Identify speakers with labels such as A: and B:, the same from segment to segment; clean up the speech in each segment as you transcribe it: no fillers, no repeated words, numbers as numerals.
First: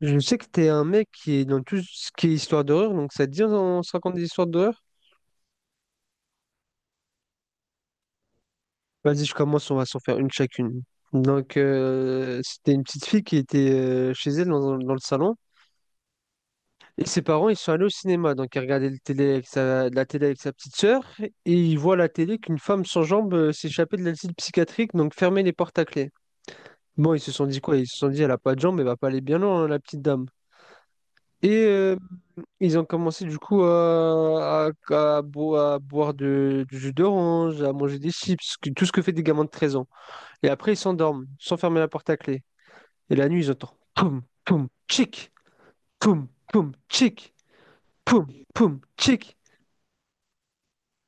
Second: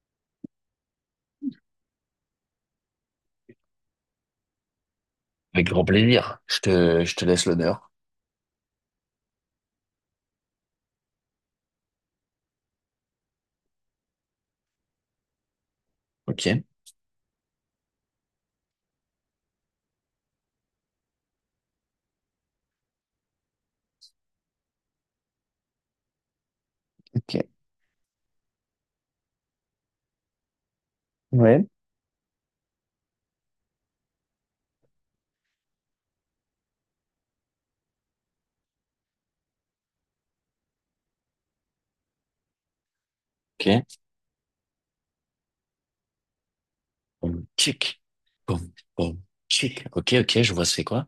A: Je sais que t'es un mec qui est dans tout ce qui est histoire d'horreur, donc ça te dit on se raconte des histoires d'horreur?
B: Avec grand plaisir. Je te laisse l'honneur.
A: Vas-y, je commence, on va s'en faire une chacune. Donc, c'était une petite fille qui était chez elle dans le salon,
B: Ok.
A: et ses parents, ils sont allés au cinéma, donc elle regardait le télé avec sa, la télé avec sa petite sœur, et ils voient à la télé qu'une femme sans jambes s'échappait de l'asile psychiatrique, donc fermait les portes à clé. Bon, ils se
B: Ok.
A: sont dit quoi? Ils se sont dit, elle a pas de jambes, elle va pas aller bien loin, hein, la petite dame. Et
B: Ouais.
A: ils ont commencé du coup à boire du jus d'orange, à manger des chips, tout ce que fait des gamins de 13 ans. Et après, ils s'endorment, sans fermer la porte à clé. Et la nuit, ils entendent
B: Ok.
A: poum, poum, tchic, poum, poum, tchic,
B: Bon, tchic.
A: poum,
B: Bon,
A: poum,
B: bon,
A: tchic.
B: tchic. Ok, ok, je vois c'est quoi.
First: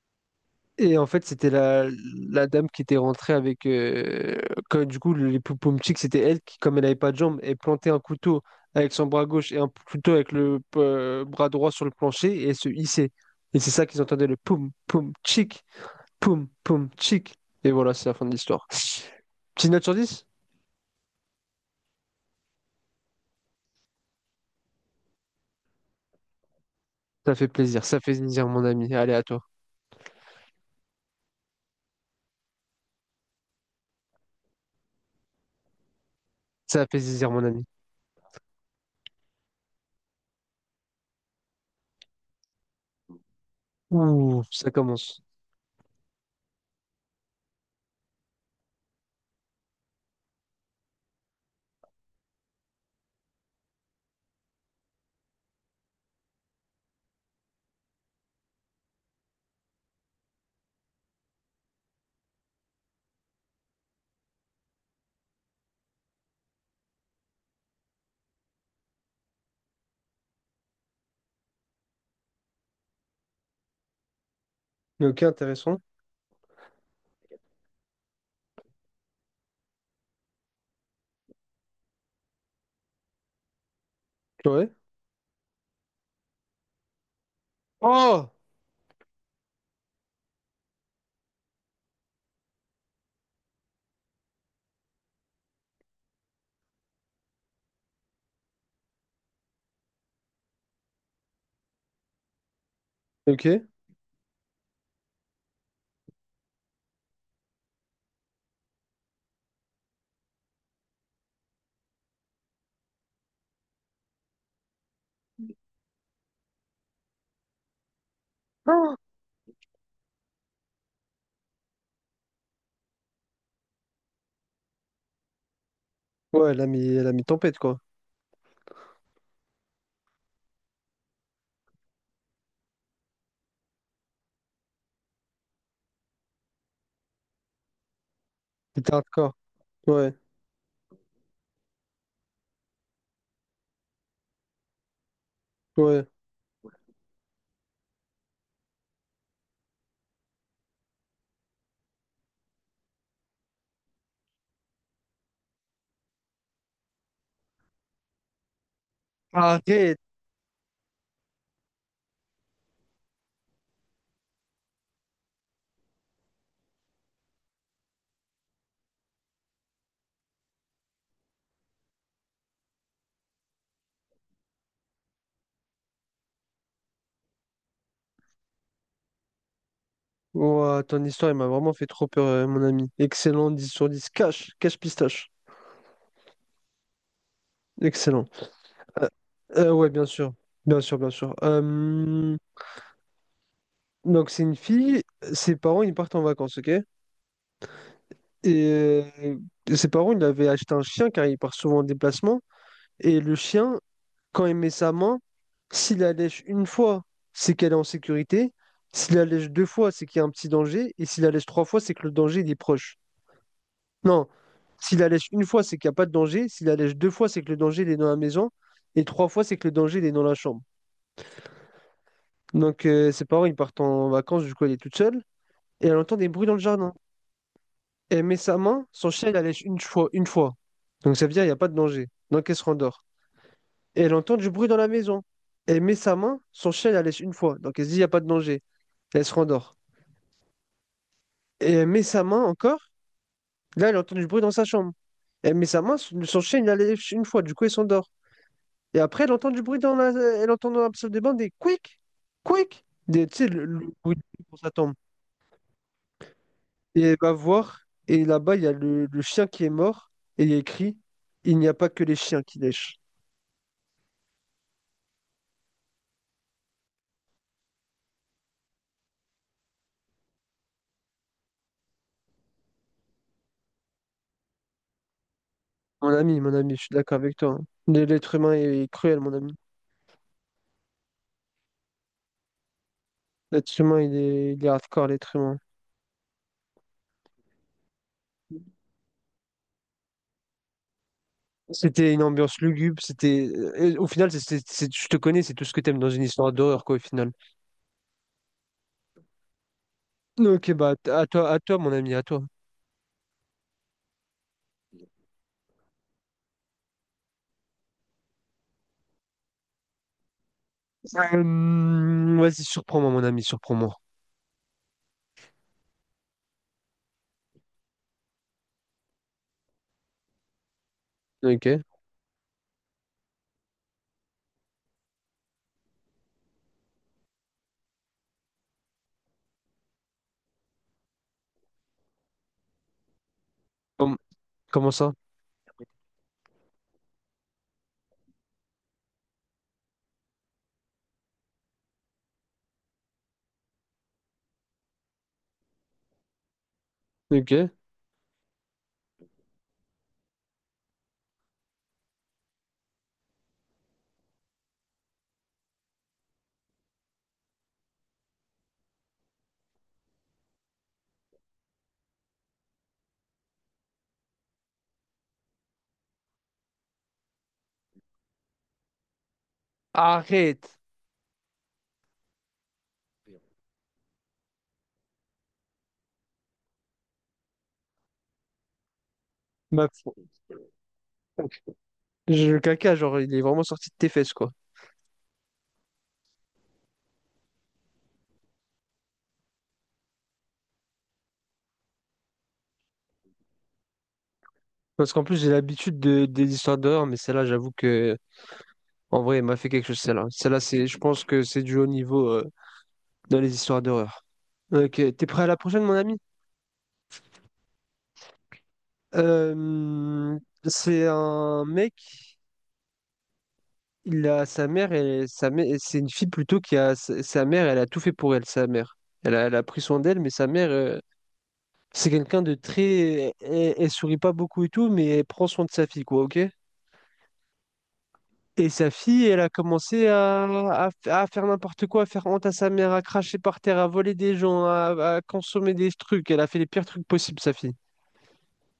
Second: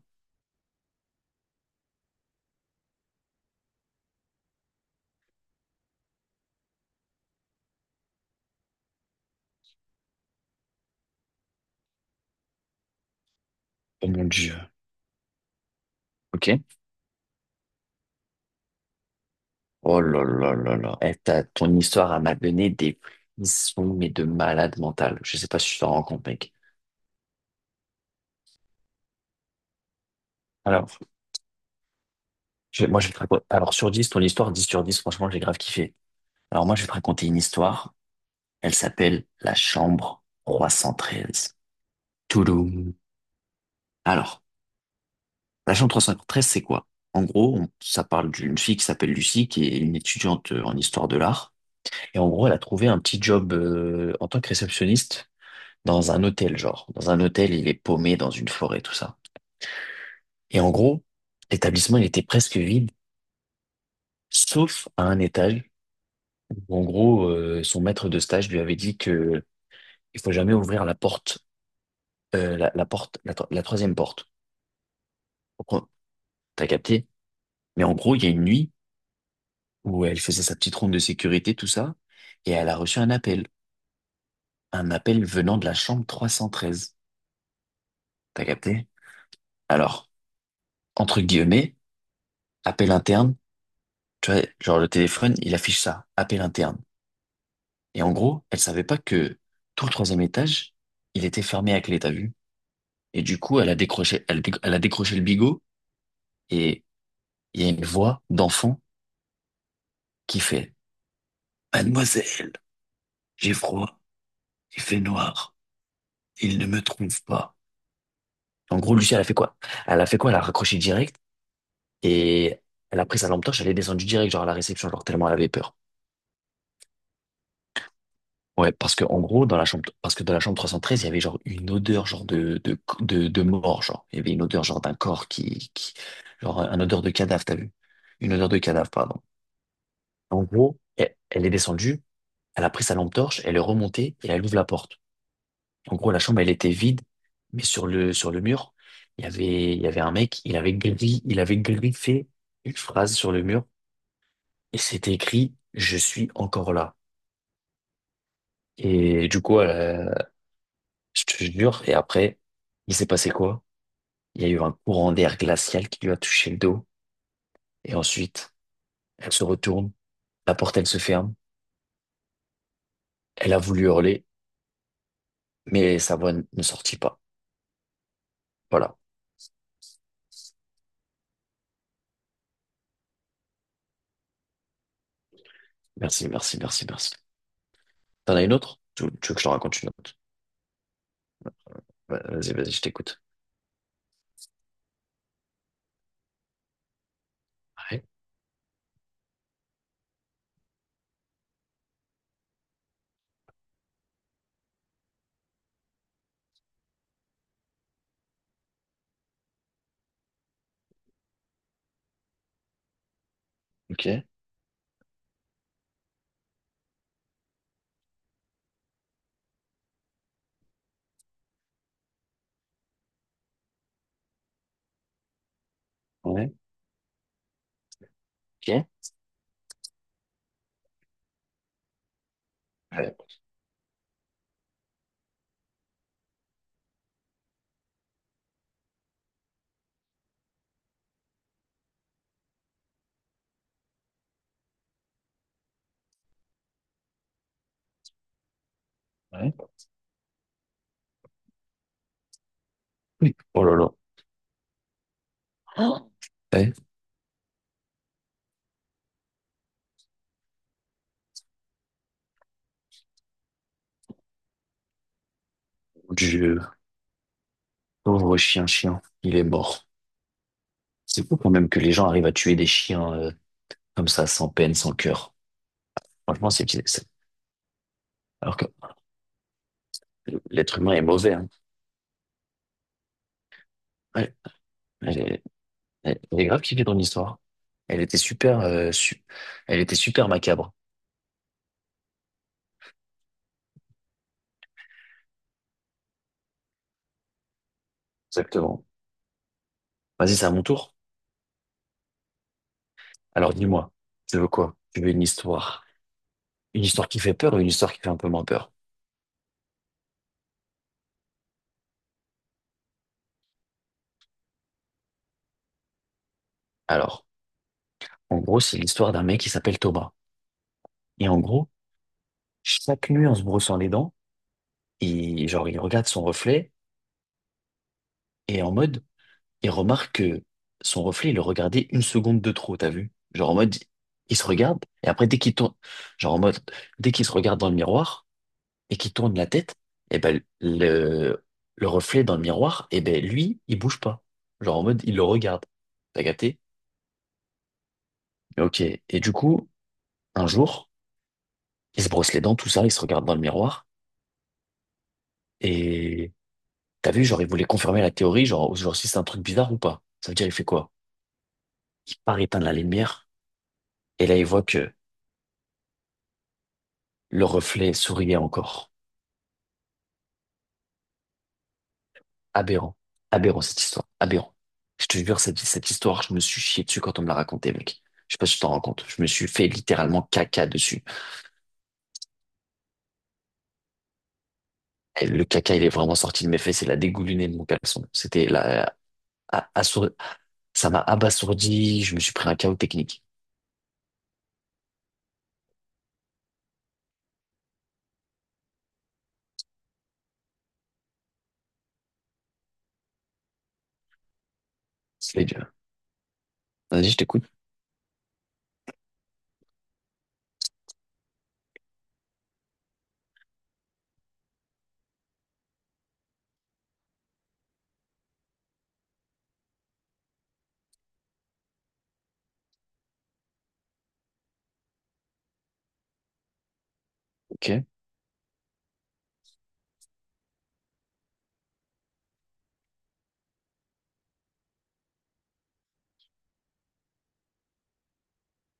A: Et en fait, c'était la dame qui était rentrée avec. Quand, du coup, les Poupomchik, c'était elle qui, comme elle n'avait pas de jambes, elle plantait un couteau avec son bras gauche et un couteau avec le bras droit sur le plancher et elle se hissait. Et c'est ça qu'ils
B: Oh mon
A: entendaient, le
B: Dieu.
A: poum, poum, chic, poum,
B: Ok.
A: poum, chic. Et voilà, c'est la fin de l'histoire. Petite note sur
B: Oh là
A: dix,
B: là là là. Eh, ton histoire elle m'a donné des frissons, mais de malade mental. Je sais pas si tu t'en rends compte, mec.
A: Ça fait plaisir, mon ami. Allez, à toi.
B: Alors, moi, je vais te raconter. Alors, sur 10, ton histoire, 10 sur 10. Franchement, j'ai grave kiffé. Alors, moi,
A: Ça
B: je
A: fait
B: vais te raconter
A: plaisir,
B: une
A: mon ami.
B: histoire. Elle s'appelle La Chambre 313. Touloum.
A: Ouh,
B: Alors,
A: ça commence.
B: La chambre trois cent cinquante-treize, c'est quoi? En gros, ça parle d'une fille qui s'appelle Lucie, qui est une étudiante en histoire de l'art. Et en gros, elle a trouvé un petit job en tant que réceptionniste dans un hôtel, genre. Dans un hôtel, il est paumé dans une forêt, tout ça. Et en gros, l'établissement, il était presque vide, sauf à un étage où, en gros, son maître de stage lui avait dit que il faut jamais ouvrir la porte, la porte, la troisième porte.
A: Ok, intéressant.
B: Pourquoi? T'as capté? Mais en gros, il y a une nuit, où elle faisait sa petite ronde de sécurité, tout ça, et elle a reçu un appel.
A: Ouais.
B: Un appel venant de la chambre 313.
A: Oh!
B: T'as capté? Alors, entre guillemets, appel interne, tu vois, genre le téléphone, il affiche ça, appel interne. Et en gros, elle savait pas que tout le troisième étage, il était fermé à clé, t'as vu? Et du
A: Ok.
B: coup, elle a décroché, elle a décroché le bigot, et il y a une voix d'enfant qui fait, Mademoiselle, j'ai froid, il fait noir, il ne me trouve pas. En gros,
A: Ah.
B: Lucie, elle a fait quoi? Elle a fait quoi? Elle a raccroché direct. Et elle a pris sa lampe torche, elle est descendue direct, genre à la réception, genre tellement elle avait peur.
A: Ouais, elle a mis tempête, quoi.
B: Ouais, parce que en gros, dans la chambre, parce que dans la chambre 313 il y avait genre une odeur genre de mort, genre il y avait une odeur genre d'un corps qui genre un odeur de cadavre, t'as vu? Une odeur de cadavre,
A: C'était
B: pardon.
A: hardcore. Ouais,
B: En gros, elle est descendue, elle a pris sa lampe torche, elle est remontée et elle ouvre la porte. En
A: ouais.
B: gros, la chambre elle était vide, mais sur le mur, il y avait un mec, il avait il avait griffé une phrase sur le mur et c'était écrit «Je suis encore là». Et du coup,
A: Arrête!
B: je te jure, et après, il s'est passé quoi? Il y a eu un courant d'air glacial qui lui a touché le dos. Et ensuite, elle se retourne, la porte, elle se ferme. Elle a voulu hurler, mais sa ne sortit pas. Voilà.
A: Ouah, ton histoire, il m'a vraiment fait trop peur, mon ami. Excellent, 10 sur 10. Cache, cache pistache.
B: Merci, merci, merci, merci.
A: Excellent.
B: T'en as une autre? Tu,
A: Euh,
B: tu veux que je te raconte une
A: ouais, bien
B: autre?
A: sûr. Bien sûr, bien sûr.
B: Ouais, Vas-y, je t'écoute.
A: Donc, c'est une fille, ses parents, ils partent en vacances, ok? Et
B: Ouais.
A: euh, ses parents, ils avaient acheté un chien car il part souvent en déplacement. Et le chien, quand il met sa main, s'il la lèche une fois, c'est qu'elle est en sécurité. S'il la lèche deux fois, c'est qu'il y a un petit danger. Et s'il la lèche trois fois, c'est que le danger, il est proche.
B: Ok.
A: Non, s'il la lèche une fois, c'est qu'il n'y a pas de danger. S'il la lèche deux fois, c'est que le danger, il est dans la maison. Et trois fois, c'est que le danger, il est dans la chambre. Donc, ses parents, ils partent en vacances, du coup, elle est toute seule. Et elle entend des bruits
B: Ouais.
A: dans le jardin. Elle met sa
B: Ok.
A: main, son chien, il la lèche une fois, une fois. Donc, ça veut dire, il n'y a pas de danger. Donc, elle se rendort.
B: Ouais.
A: Et elle entend du bruit dans la maison. Elle met sa main, son chien, il la lèche une fois. Donc, elle se dit, il n'y a pas de danger. Elle se rendort. Et elle met sa main encore. Là, elle entend du bruit dans sa chambre. Elle met sa main, son chien, il la lèche une fois. Du coup, elle s'endort. Et après, elle entend
B: Ouais.
A: du bruit dans la... Elle entend dans la salle de bain des quick, quick. Des,
B: Oui.
A: tu sais,
B: Oh
A: le,
B: là
A: le
B: là.
A: bruit quand ça tombe.
B: Oh. Ouais.
A: Et elle va voir, et là-bas, il y a le chien qui est mort, et il y a écrit, il n'y a pas que les chiens qui lèchent.
B: Dieu. Pauvre chien, chien. Il est mort. C'est fou quand même que les gens arrivent à tuer des chiens. Comme ça, sans peine, sans cœur. Franchement,
A: Mon
B: c'est
A: ami,
B: petit.
A: je suis d'accord avec toi, hein. L'être humain
B: Alors que
A: est cruel, mon ami.
B: l'être humain est mauvais. Hein.
A: L'être humain, il
B: Ouais.
A: est, il est hardcore,
B: Elle
A: l'être
B: est,
A: humain.
B: elle est grave kiffée ton histoire. Elle était super, elle était super macabre.
A: C'était une ambiance lugubre, c'était... au final, je te connais, c'est tout ce que t'aimes dans une histoire d'horreur, quoi, au final.
B: Exactement. Vas-y, c'est à mon
A: Ok, bah,
B: tour.
A: à toi, mon ami, à toi.
B: Alors dis-moi, tu veux quoi? Tu veux une histoire qui fait peur ou une histoire qui fait un peu moins peur?
A: Vas-y, surprends-moi, mon ami, surprends-moi.
B: Alors, en gros, c'est l'histoire d'un mec qui s'appelle Thomas. Et en gros,
A: Ok.
B: chaque nuit, en se brossant les dents, il, genre, il regarde son reflet et en mode, il remarque que son reflet, il le regardait une seconde de trop, t'as vu? Genre en mode,
A: Com-
B: il se regarde,
A: Comment
B: et
A: ça?
B: après, dès qu'il tourne, genre en mode, dès qu'il se regarde dans le miroir et qu'il tourne la tête, et ben, le reflet dans le miroir, et ben, lui, il bouge pas. Genre en mode, il le regarde. T'as capté?
A: Ok.
B: Ok. Et du coup, un jour, il se brosse les dents, tout ça, il se regarde dans le miroir, et t'as vu, genre, il voulait confirmer la théorie, genre si c'est un truc bizarre ou pas. Ça veut dire, il fait quoi? Il part éteindre la lumière, et là, il voit que le reflet souriait encore.
A: Arrête!
B: Aberrant. Aberrant, cette histoire. Aberrant. Je te jure, cette histoire, je me suis chié dessus quand on me l'a raconté, mec. Je sais pas si tu t'en rends compte. Je me suis fait
A: Ma...
B: littéralement caca dessus.
A: Le caca, genre, il est vraiment sorti de tes fesses, quoi.
B: Et le caca, il est vraiment sorti de mes fesses et la dégouliné de mon caleçon. C'était la, a- assour- ça m'a abasourdi. Je me suis pris un chaos technique.
A: Parce qu'en plus, j'ai l'habitude de... des histoires d'horreur, mais celle-là, j'avoue que, en vrai, elle m'a fait quelque chose, celle-là. Celle-là, c'est... je pense que c'est du haut niveau dans les histoires d'horreur. Ok, t'es prêt
B: C'est
A: à la
B: dur.
A: prochaine, mon ami?
B: Vas-y, je t'écoute.
A: C'est un mec, il a sa mère, et sa mère, c'est une fille plutôt qui a sa mère, elle a tout fait pour elle, sa mère. Elle a pris soin d'elle, mais sa mère, c'est quelqu'un de très. Elle, elle sourit pas beaucoup et tout, mais elle prend soin de sa fille, quoi, ok?
B: Ok.
A: Et sa fille, elle a commencé à faire n'importe quoi, à faire honte à sa mère, à cracher par terre, à voler des gens, à consommer des trucs. Elle a fait les pires trucs possibles, sa fille.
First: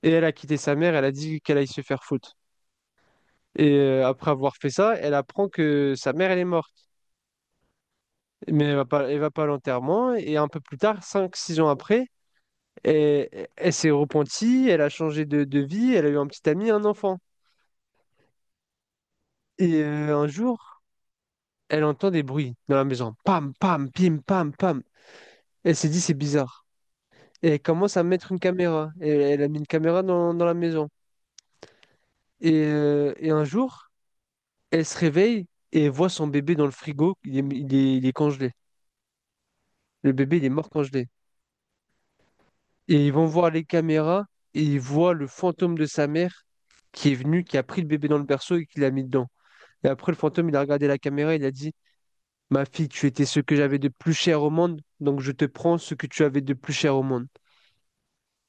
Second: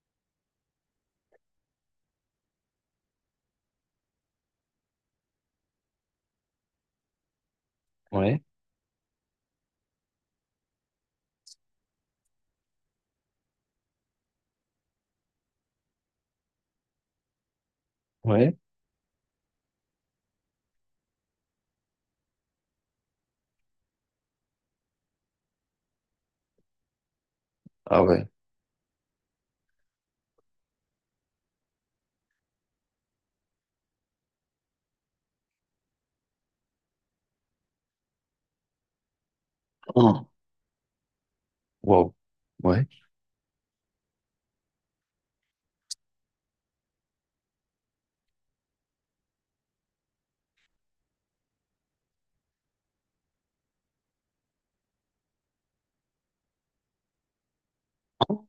A: Et elle a quitté sa mère, elle a dit qu'elle allait se faire foutre. Et après avoir fait ça, elle apprend que sa mère, elle est morte.
B: Ouais.
A: Mais elle va pas à l'enterrement. Et un peu plus tard, 5 6 ans après, elle, elle s'est repentie, elle a changé de vie, elle a eu un petit ami, un enfant.
B: Ouais.
A: Et un jour, elle entend des bruits dans la maison. Pam, pam, pim, pam, pam. Elle s'est dit, c'est bizarre. Et elle commence
B: Ah
A: à
B: ouais.
A: mettre une caméra. Et elle a mis une caméra dans la maison. Et un jour, elle se réveille et elle voit son bébé dans le frigo. Il est congelé. Le
B: Hum.
A: bébé, il est mort congelé.
B: Wow. Ouais.
A: Et ils vont voir les caméras et ils voient le fantôme de sa mère qui est venu, qui a pris le bébé dans le berceau et qui l'a mis dedans. Et après, le fantôme, il a regardé la caméra et il a dit, ma fille, tu étais ce que j'avais de plus cher au monde, donc je te prends ce que tu avais de plus cher au monde.
B: Wow.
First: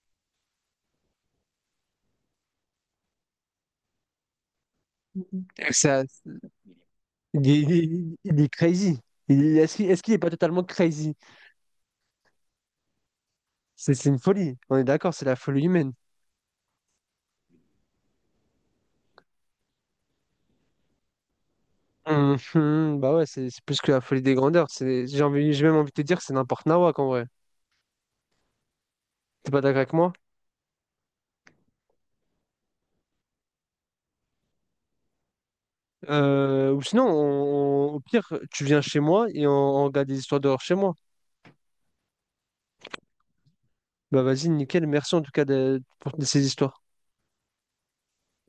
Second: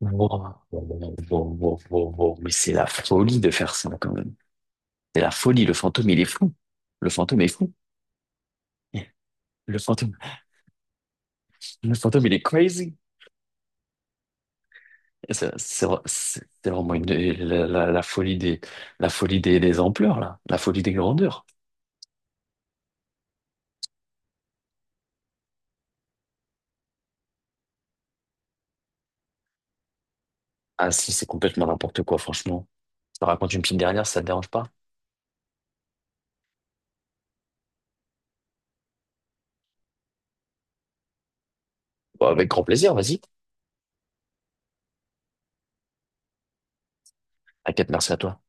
B: Wow, wow, wow, wow, wow. Mais c'est la folie de faire ça, quand même. C'est la folie,
A: Et
B: le
A: ça,
B: fantôme, il est fou. Le fantôme est fou.
A: Il est crazy.
B: Le
A: Est-ce qu'il
B: fantôme,
A: est pas totalement crazy?
B: le fantôme, il est crazy.
A: C'est une folie. On est d'accord, c'est
B: Et
A: la
B: C'est
A: folie
B: c'est-
A: humaine.
B: c'est vraiment la folie la folie des ampleurs, là. La folie des grandeurs.
A: Mhm, bah ouais, c'est plus que la folie des grandeurs. C'est, j'ai même envie de te dire, c'est n'importe nawak en vrai. T'es pas d'accord avec moi?
B: Ah si, c'est complètement n'importe quoi, franchement. Je te raconte une petite dernière, si ça te dérange pas?
A: Ou sinon, au pire, tu viens chez moi et on regarde des histoires d'horreur chez moi.
B: Bon, avec grand plaisir, vas-y.
A: Bah vas-y, nickel. Merci en tout cas pour ces histoires.
B: T'inquiète, merci à toi.